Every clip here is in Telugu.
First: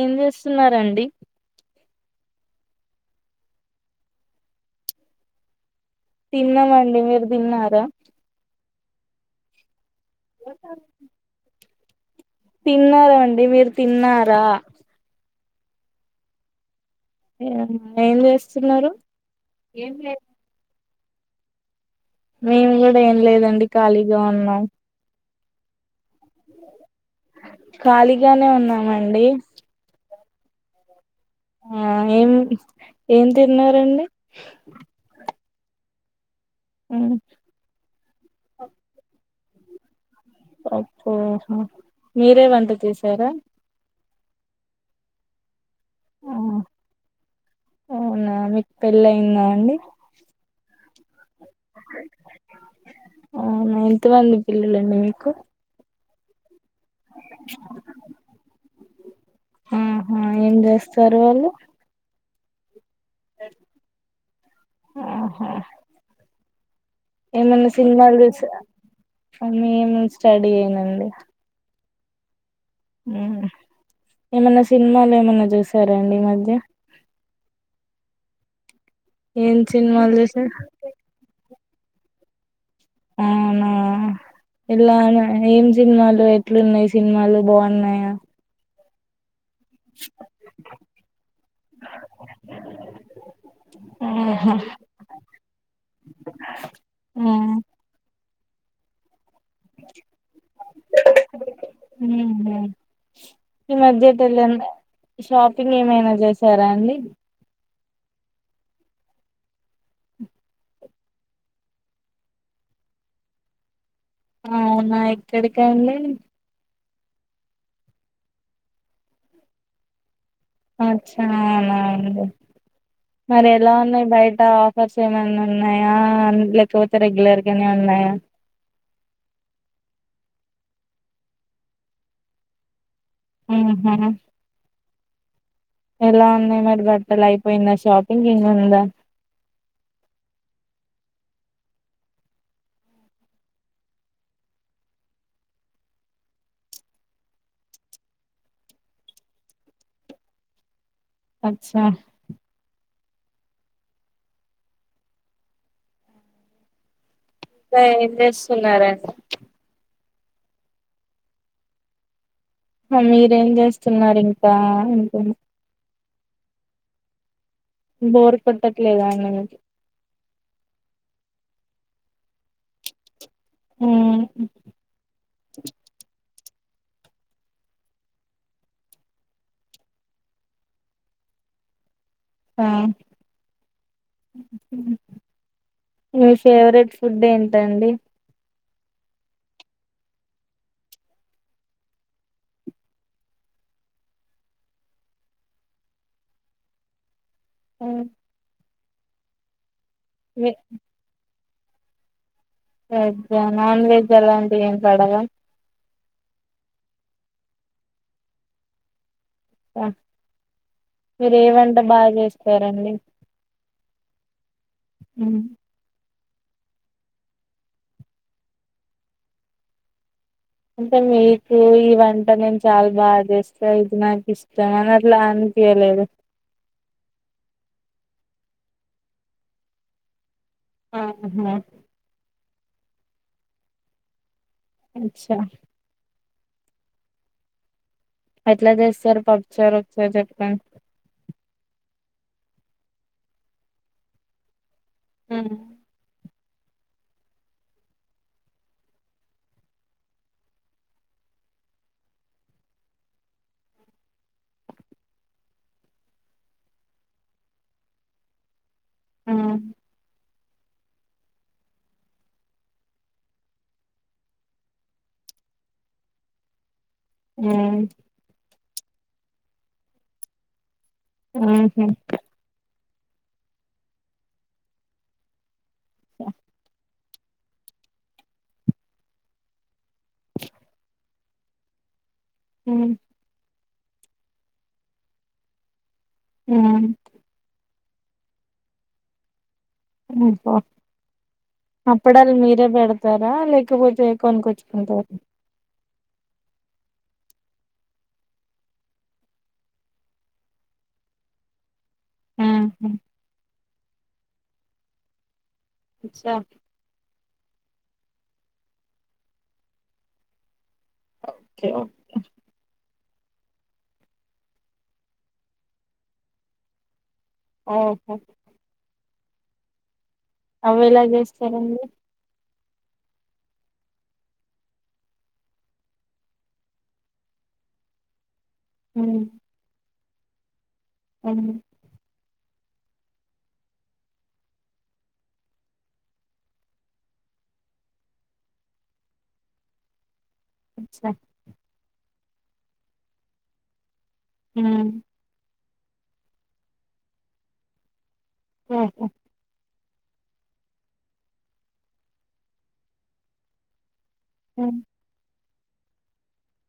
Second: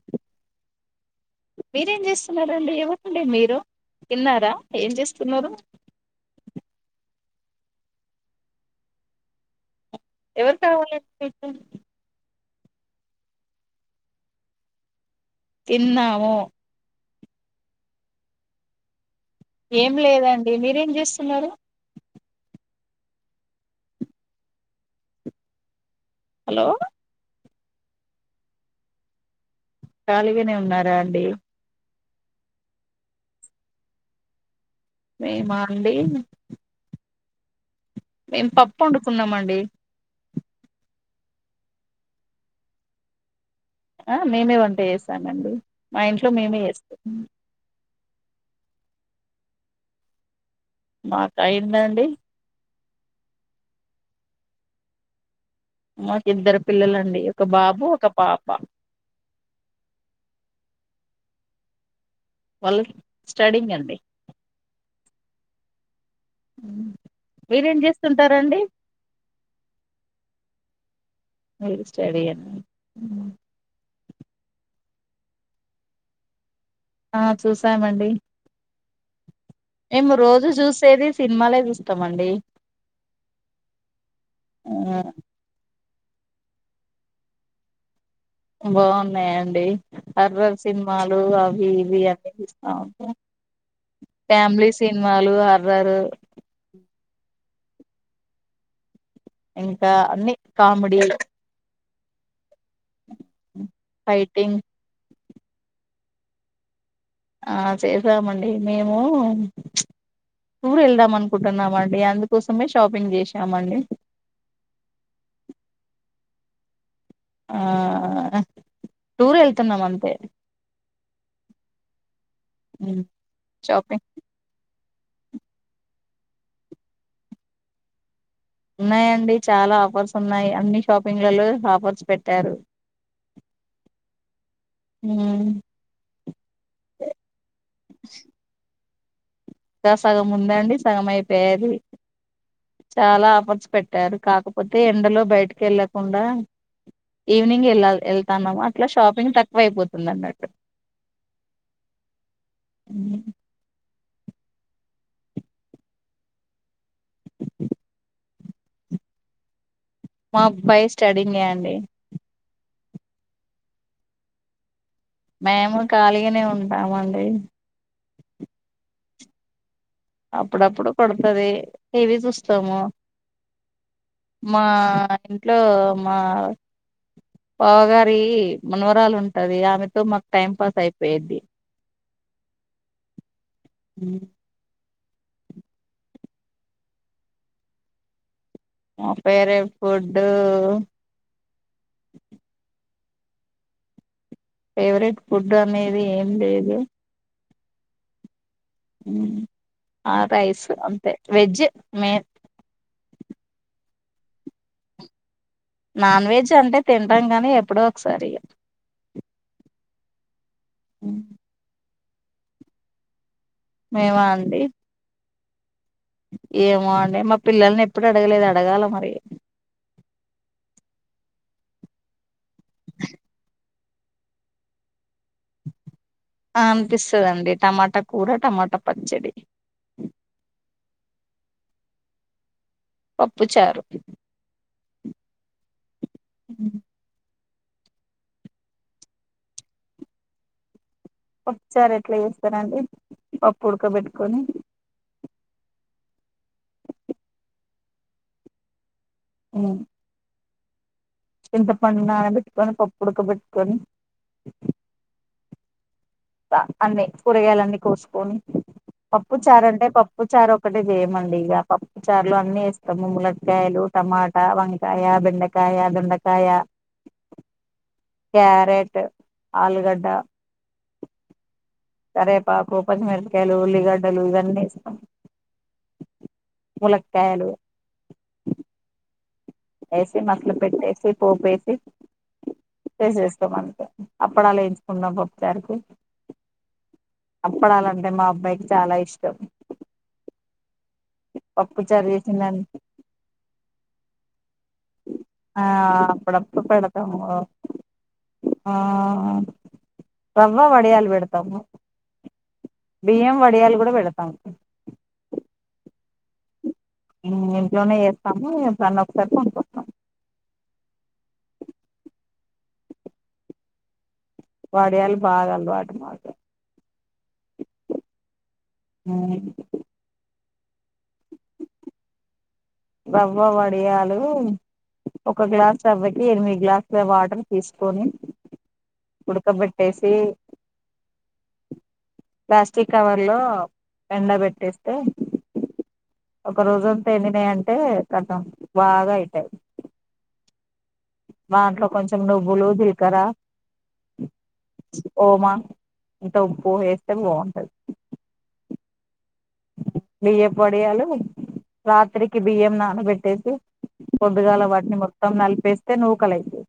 ఏం చేస్సున్నారండి మీరేం చేస్సున్నారు అండి ఎవరు అండి మీరు తిన్నారా ఏం చేస్తున్నారు తిన్నామండి మీరు తిన్నారా ఎవరు కావాలండి మీకు తిన్నారా అండి మీరు తిన్నారా తిన్నాము ఏమ్ ఏం చేస్తున్నారు ఏం లేదండి మీరేం చే స్తున్నారు మేము కూడా ఏం లేదండి ఖాళీగా ఉన్నాం హలో ఖాళీగానే ఉన్నామండి ఖాళీగనే ఉన్నారా అండి ఆ ఏం ఏం తిన్నారండి మేమా అండి హ్మ్ మేం పప్పు వండుకున్నామం డి పప్పు ఆహా మీరే వంట చేసారా ఆ మేమే వంట చేసానండి మా ఇంట్లో మేమే చేసుకున్నం అవునా మీకు పెళ్ళి అయిందా అండి మా టయ్యిందండి అవునా ఎంతమంది పిల్లలండి మీకు మాకిద్దరు పిల్లలండి ఒక బాబు ఒక పాప సర్ వాళ్ళు వాళ్ళ స్టడింగ్ అండి ఆహా ఉ ఏమన్నా సినిమాలు చూ అన్న ఏమన్నా స్టడీ అయనండి స్టడి అ ఊ ఏమన్న సినిమాలు ఏమన్నా చూసారాండి ఈ మధ్య ఆ చూసామండి ఏం మేము సినిమాలు రోజు చూసారు చూసేది సినిమాలే చూస్త తమండి అవునా ఇలా గా ఆ ఏం సినిమాలు ఎట్లున్నాయి సినిమాలు బాగున్నాయా బాగున్నాయి హర్రర్ సినిమాలు అవి ఇవి అన్నీ చూస్తా ఉంటామ్ ఆహా ఫ్యామిలీ సినిమాలు హర్రర్ ఇంకా అన్ని కామెడీ హ్మ్ ఈ మధ్యటల ఫైటింగ్ ఎంత షాపింగ్ ఏమైనా చేసారా అండి ఆ చేశామండి మేము టూర్ వెళ్దాం అనుకుంటున్నామండి అందుకోసమే షాపింగ్ చేసామండి అవునా ఎక్కడికి అండి ఆ టూర్ వెళ్తున్నాం అంతే అచ్చ అవునండి మరి ఎలా షాపింగ్ ఉన్నాయి బయట ఆఫర్స్ ఏమైన్నా ఉన్నాయా లేకపోతే రెగ్యులర్ గానే ఉన్నాయా ఉన్నాయండి చాలా ఆఫర్స్ ఉన్నాయి అన్ని షాపింగ్లలో ఆఫర్స్ పెట్టారు ఆ హ ఎలా ఉన్నాయి మరి బట్టలు అయిపోయిందా షాపింగ్ ఇంగా ఉందా ఇంకా సగం ఉందండి సగం అయిపోయది చాలా ఆఫర్స్ పెట్టారు కాకపోతే ఎండలో బయటకి వెళ్ళకుండా ఈవినింగ్ వెళ వెళ్తాన్నాము అట్లా షాపింగ్ తక్కువ అయిపోతుంది అన్నట్టు అచ్చా ఊహూ ఇంకా ఏం చేస్తున్నారండి మా అబ్బాయి స్టడింగ్ ఏ అండి మీరేం చేస్తున్నారు ఇంకా అంటున్న మేము ఖాళీగానే ఉన్నాము అండి బోర్ కొట్టట్లేదా అ అప్పుడప్పుడు కొడతది టీవి చూస్తాము. మ్మ్ మా ఇంట్లో మా పావగారి మనవరాలు ఉంటది. ఆమెతో మాకు టైం పాస్ అయిపోయిద్ది. ఆ మీ ఫేవరెట్ ఫుడ్ ఏంటండి. మ పేరెట్ ఫుడ్ ఫేవరెట్ ఫుడ్ అనేది ఏం లేదు. ఉ హు ఆ రైస్ అంతే వెజ్ మే వెజ్జ నాన్ వెజ్ అలాంటివి ఏం పడవా నాన్ వెజ్ అంటే తింటాం, గానీ ఎప్పుడో ఒకసారి ఆ మీరు ఏ వంట బా చేస్తారండి. మేమా అండి. హు ఏమో అండి. మా పిల్లల్ని ఎప్పుడు అడగలేదు అడగాల మరి అంటే మీకు ఈ వంట నేను చాలా బా చేస్తా ఇది నాకు ఇష్టం. అని అట్లా అనిపియలేద ఆ అనిపిస్సదండి. టమాటా కూర టమాటా పచ్చడి ఆహా పప్పుచారు అచ్చా అ ఎట్లా చేస్సారు పప్చారు ఒకసారి చెప్ప పప్పుచార ఎట్లా చేస్తారండి. పప్పు ఉడకబెట్టుకొని హు ఉ ఇంత పన్ నానపెట్టుకొని పప్పు ఉడకపెట్టుక్కొని వ అన్నీ కూరగాయలన్నీ కోసుకొని పప్పు చారంటే పప్పు చారు ఒక్కటే చేయమండి. ఇగ పప్పు చారులో అన్నీ ఎస్తాము. ములక్కాయలు, టమాటా, వంకాయ, బెండకాయ, దొండకాయ హు క్యారెట్, ఆలుగడ్డ హు కరేపాక్ కో పతిమిరకాయలు, ఉల్లిగడ్డలు ఇవన్నీ ఎస్తం. స ములక్కాయలు ఏసి మసలపెట్టెసి పోపేసి ట్రై చేసేస్తామని అప్పుడలా ఎయించుకుంనం పప్పుసారికి అ ఆప్పడాలంటే మా అబ్బాయికి చాలా ఇష్టం ఉ స పప్పుచారు అప్పుడ వాళ్ళు చేసిందని మీరే పెడతారా లేకపోతే కొనుక్కొచ్చు ఆ పడపుపడు పెడ ఆ రవ్వ వడియాలు పెడతాము ఉహు బియ్యం వడియాలు కూడా పెడతాము చ్చా ఇంట్లోనే ఎస్తాము పన్న ఒకసారి పనుకుస్తాం ఓకే ఓకే వాడయాాల బాగాల వాట మాకు ఓహో అ అవ ఇలా చేస్తారంండి రవ్వ వడియాలు ఒక గ్లాస్ రవ్వటి ఎనిమిది గ్లాసుల వాటర్ తీసుకొని. ఉమ్ ఉడుకబట్ వేసి ఉమ్ ప్లాస్టిక్ కవర్ లో ఎండ పెట్టేస్తే ఒక రోజుంతంత ఎడినా అంటే కొంచం బాగా అయితాయి. అచ్చా మాంట్లో కొంచెం నువ్వులు జిలకర ఉమ్ ఓమా ఇంత ఉప్పు వేస్తే బాగుంటది ఓహఓ బియ్య పొడియాలు రాత్రికి బియ్యం నానబెట్టేసి పొద్డుగాల ఉమ్ వాట్టిని మొత్తం నల్ వేస్తే నూవుకలైతే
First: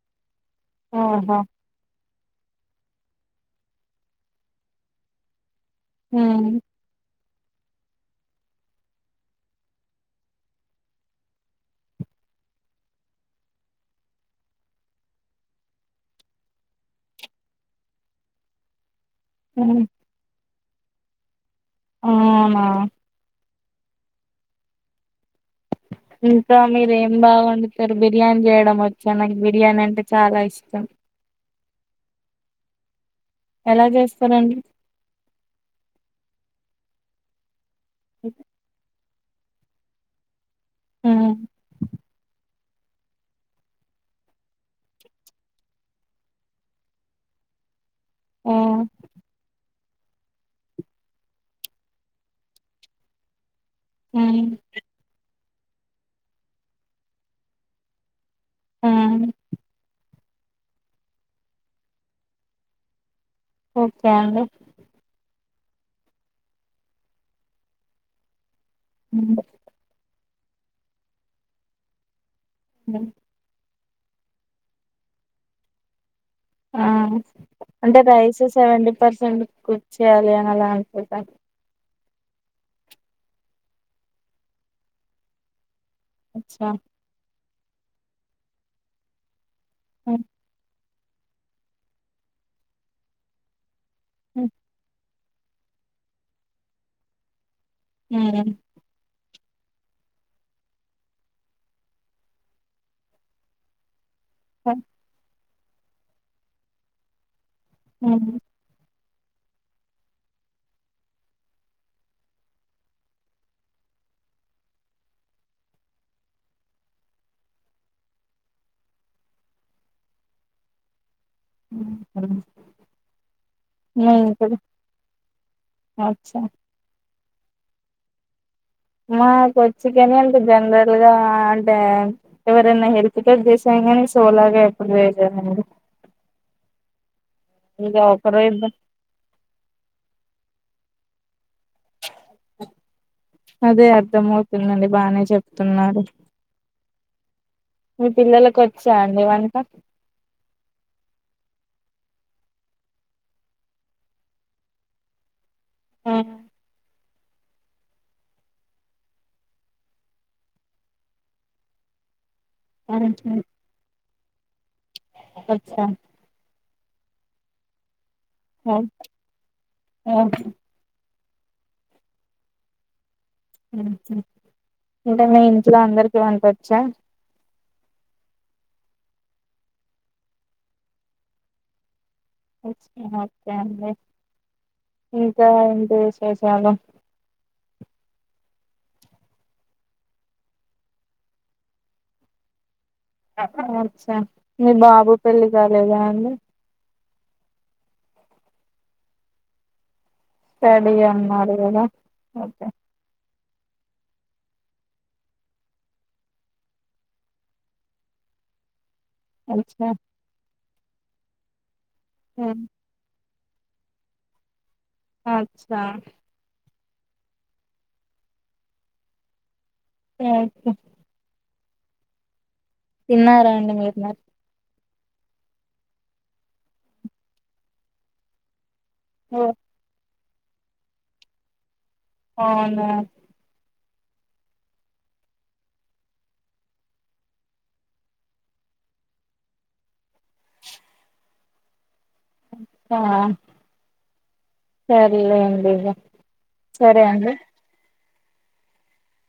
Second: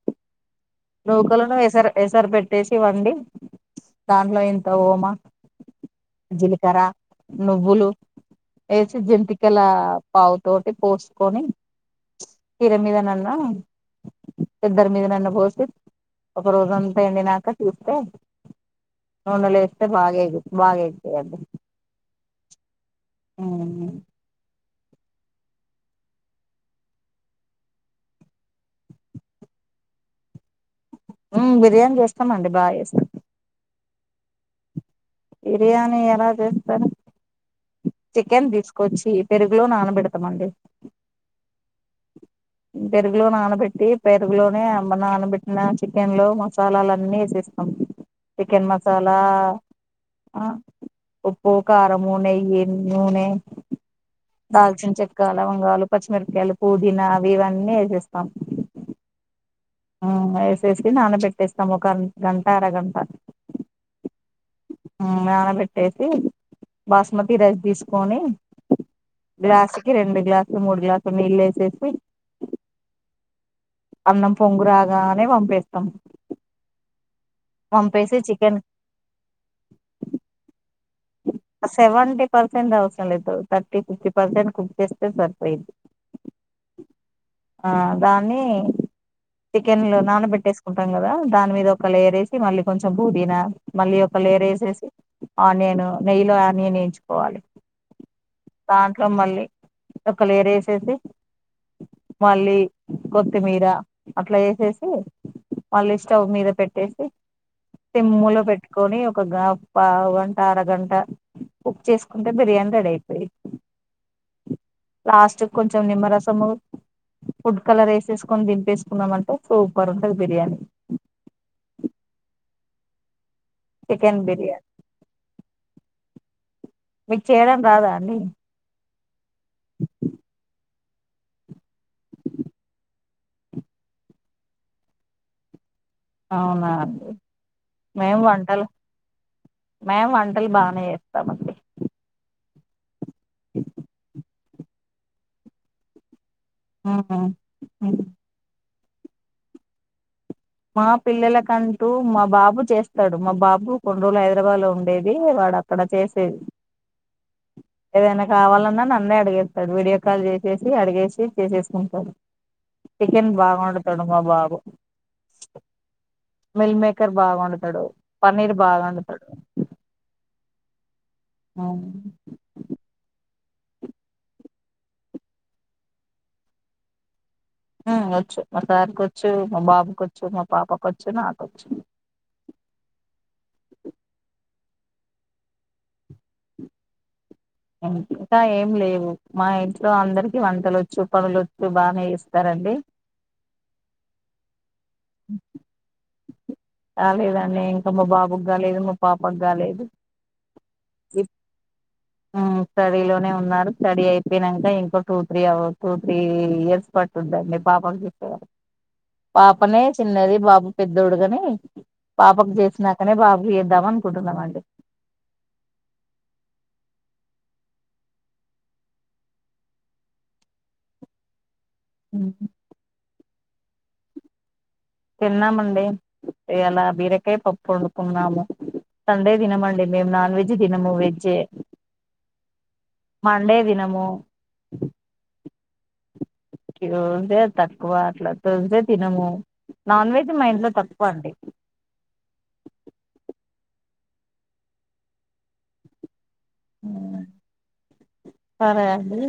ఓహో లోౌకలను ఎసర పెసర్ పెట్టేసి వండి దాంట్లో ఇంత వోమా ఉమ్ జీలకర నువ్వులు వేసి జంతికల పావు తోటి పోసుకొని కీర మీదనన్న ఎద్దరి మీదనన్న పోసి ఒక రోజంతా ఎండినాక చూస్తే. నూనలో ఎస్తే బా ఆగి బాగాయితే అంట ఆవునా అవును ఇంకా మీర ఏం బాగ వండుతారు బిర్యానీ చేయడం వచ్చా నాకు బిర్యానీ అంటే చాలా ఇష్టం. ఉ బిర్యానీ చేస్తామండి బాగా చేస్తాం ఎలా చేస్తారంండి బిర్యానీ ఎలా చేస్తారు చికెన్ తీసుకొచ్చి పెరుగు లో నానబెడతమండి హ్మ్ పెరుగులో నానబెట్టి పెరుగులోనే అమ్మ నానబెట్టిన చికెన్ లో మసాలాల అన్నీ వేసేస్తాం ఆ చికెన్ మసాలా ఆ ఉప్పు కారం నునె ఏ నునె దాల్చిన చెక్క లవంగాలు పచ్చిమిరకాయలు పుదీనా అవి ఇవన్నీ వేసేస్తాం ఆ వేసేసి నానబెట్టేస్తాం ఒక గంట అరగంట ఓకే అండి పెట్టేసి బాస్మతి రైస్ తీసుకొని ఉమ్ గ్లాసుకి రెండు గ్లాస్ మూడు గ్లాసు నీళ్ళు వేసేసి అ అన్నం పొంగురాగానే వంపేస్తాం ఆ అంటే rice chicken seventy percent cook చెయాలి అని అలా చెప్తారు సెవెంటీ పర్సెంట్ అవసరం లేదు థర్టీ ఫిఫ్టీ పర్సెంట్ కుర్ చేస్తే సరిపోయింది అచ్చా ఆ దాన్ని చికెన్ లో ఉమ్ నాన పెట్టేకుంట ం కదా దాని మీద ఒక లేర్ేసి మళ్ళీ కొంచంుదీనా మళ్ళీ ఒక లేర ఉమ్ వేసేసి ఆనియన్ నెయ్యిలో ఆనియన్ వెంచుకోవాలి దాంట్లో మళ్ళీ ఒక లేరు వేసేసి మళీ కొత్తిమీర అట్లా ఉమ్ వేసేసి మళ్ళీ స్టవ్ మీద పెట్టేసి ఉమ్ సిమ్ములో పెట్టుకొని ఒక పా గంట అరగంట కుక్ చేసుకుంటే బిర్యానీ రెడీ అయిపోయి లాస్ట్ కొంచెం నిమ్మరసము ఫుడ్ కలర్ వేసేసుకొని దింపేసుకున్నామంటే సూపర్ ఉంటది బిర్యానీ హు చికెన్ బిర్యానీ చ్యాట్‌ మీక్ చేయడం రాదా అండి మాకోచ్చు గాని అంటే జనరల్ గా అంటే ఎవరైనా హెల్పతో చేశాం కానీ సోలోగా ఎప్పుడు చేయలేదండి అవున ఇక మేము ఒకరు వంటల్‌ ఇద్దరు మేము వంటల్‌ బానే సమండి అదే అర్ధ మవు [inaudible] బానే చెప్తున్నారు ఆహ్ ఆహా హ్మ్ చ అండి వంట మా పిల్లలకంటూ మా బాబు చేస్తాడు మా బాబు కొన్ని రోజులు హైదరాబాద్ లో ఉండేది వాడ అక్కడ ఆ, చేసేది ఏదైనా కావాలన్నా నన్నే అడిగేస్తాడు వీడియో కాల్ చేసేసి అడిగేసి చేసేసుకుంటాడు చికెన్ ఆహా, బాగవండుతాడు మా బాబు స మిల్ మేకర్ బాగవండుతాడు పన్నీర్ ఓ బాగా వండుతాడు ఓ అ అంటే మీ ఇంట్లో అందరికి వంటొచ్చా వచ్చు మా సారికి వచ్చు మా బాబుక వచ్చు మా పాపక వచ్చు నాకొచ్చు ఓకే అండి ఇంకా ఏంటి విశేషాలు ఇం ఇంకా ఏం లేవు మా ఇంట్లో అందరికి వంటలు వచ్చు పనులుొచ్చు బానే ఇస్తారండి అచ్చా మీ బాబు పెళ్ళి కాలేదా అండి రాలేదండి ఇంకా మా బాబుకి కాలేదు మా పాపకు కాలేదు స్టడీ అన్నారు కాదా హ్మ్ స్టడీ లో ఉన్నారు స్టడీ అయిపోయినాక ఇంకో టూ త్రీ అవ టూ త్రీ ఇయర్స్ పట్తుందండి పాప చూసే పాపనే అచ్చా చిన్నది బాబు పెద్దోడుగాని పాపకు ఉమ్. చేసినాకనే బాబు ఎదవన్ కుంటుంనమండి అచ్చా స స హ్మ్ తిన్నారా అండి మీరున్న తిన్నామండి ఇయాల బీరకాయ పప్పు వండుకున్నాము సండే ఓ, తినంమండి మేము నా నన్ వెజ్ దినముూ వెజ్ ఎ అవునా ఆమో కిలో ఉంటే తక్కువ అట్లా ట్యూస్డే తినము నాన్ వెజ్ మా ఇంట్లో తక్కువ అండి ఆ సర్లేండిగా సరే అండి సరే అండి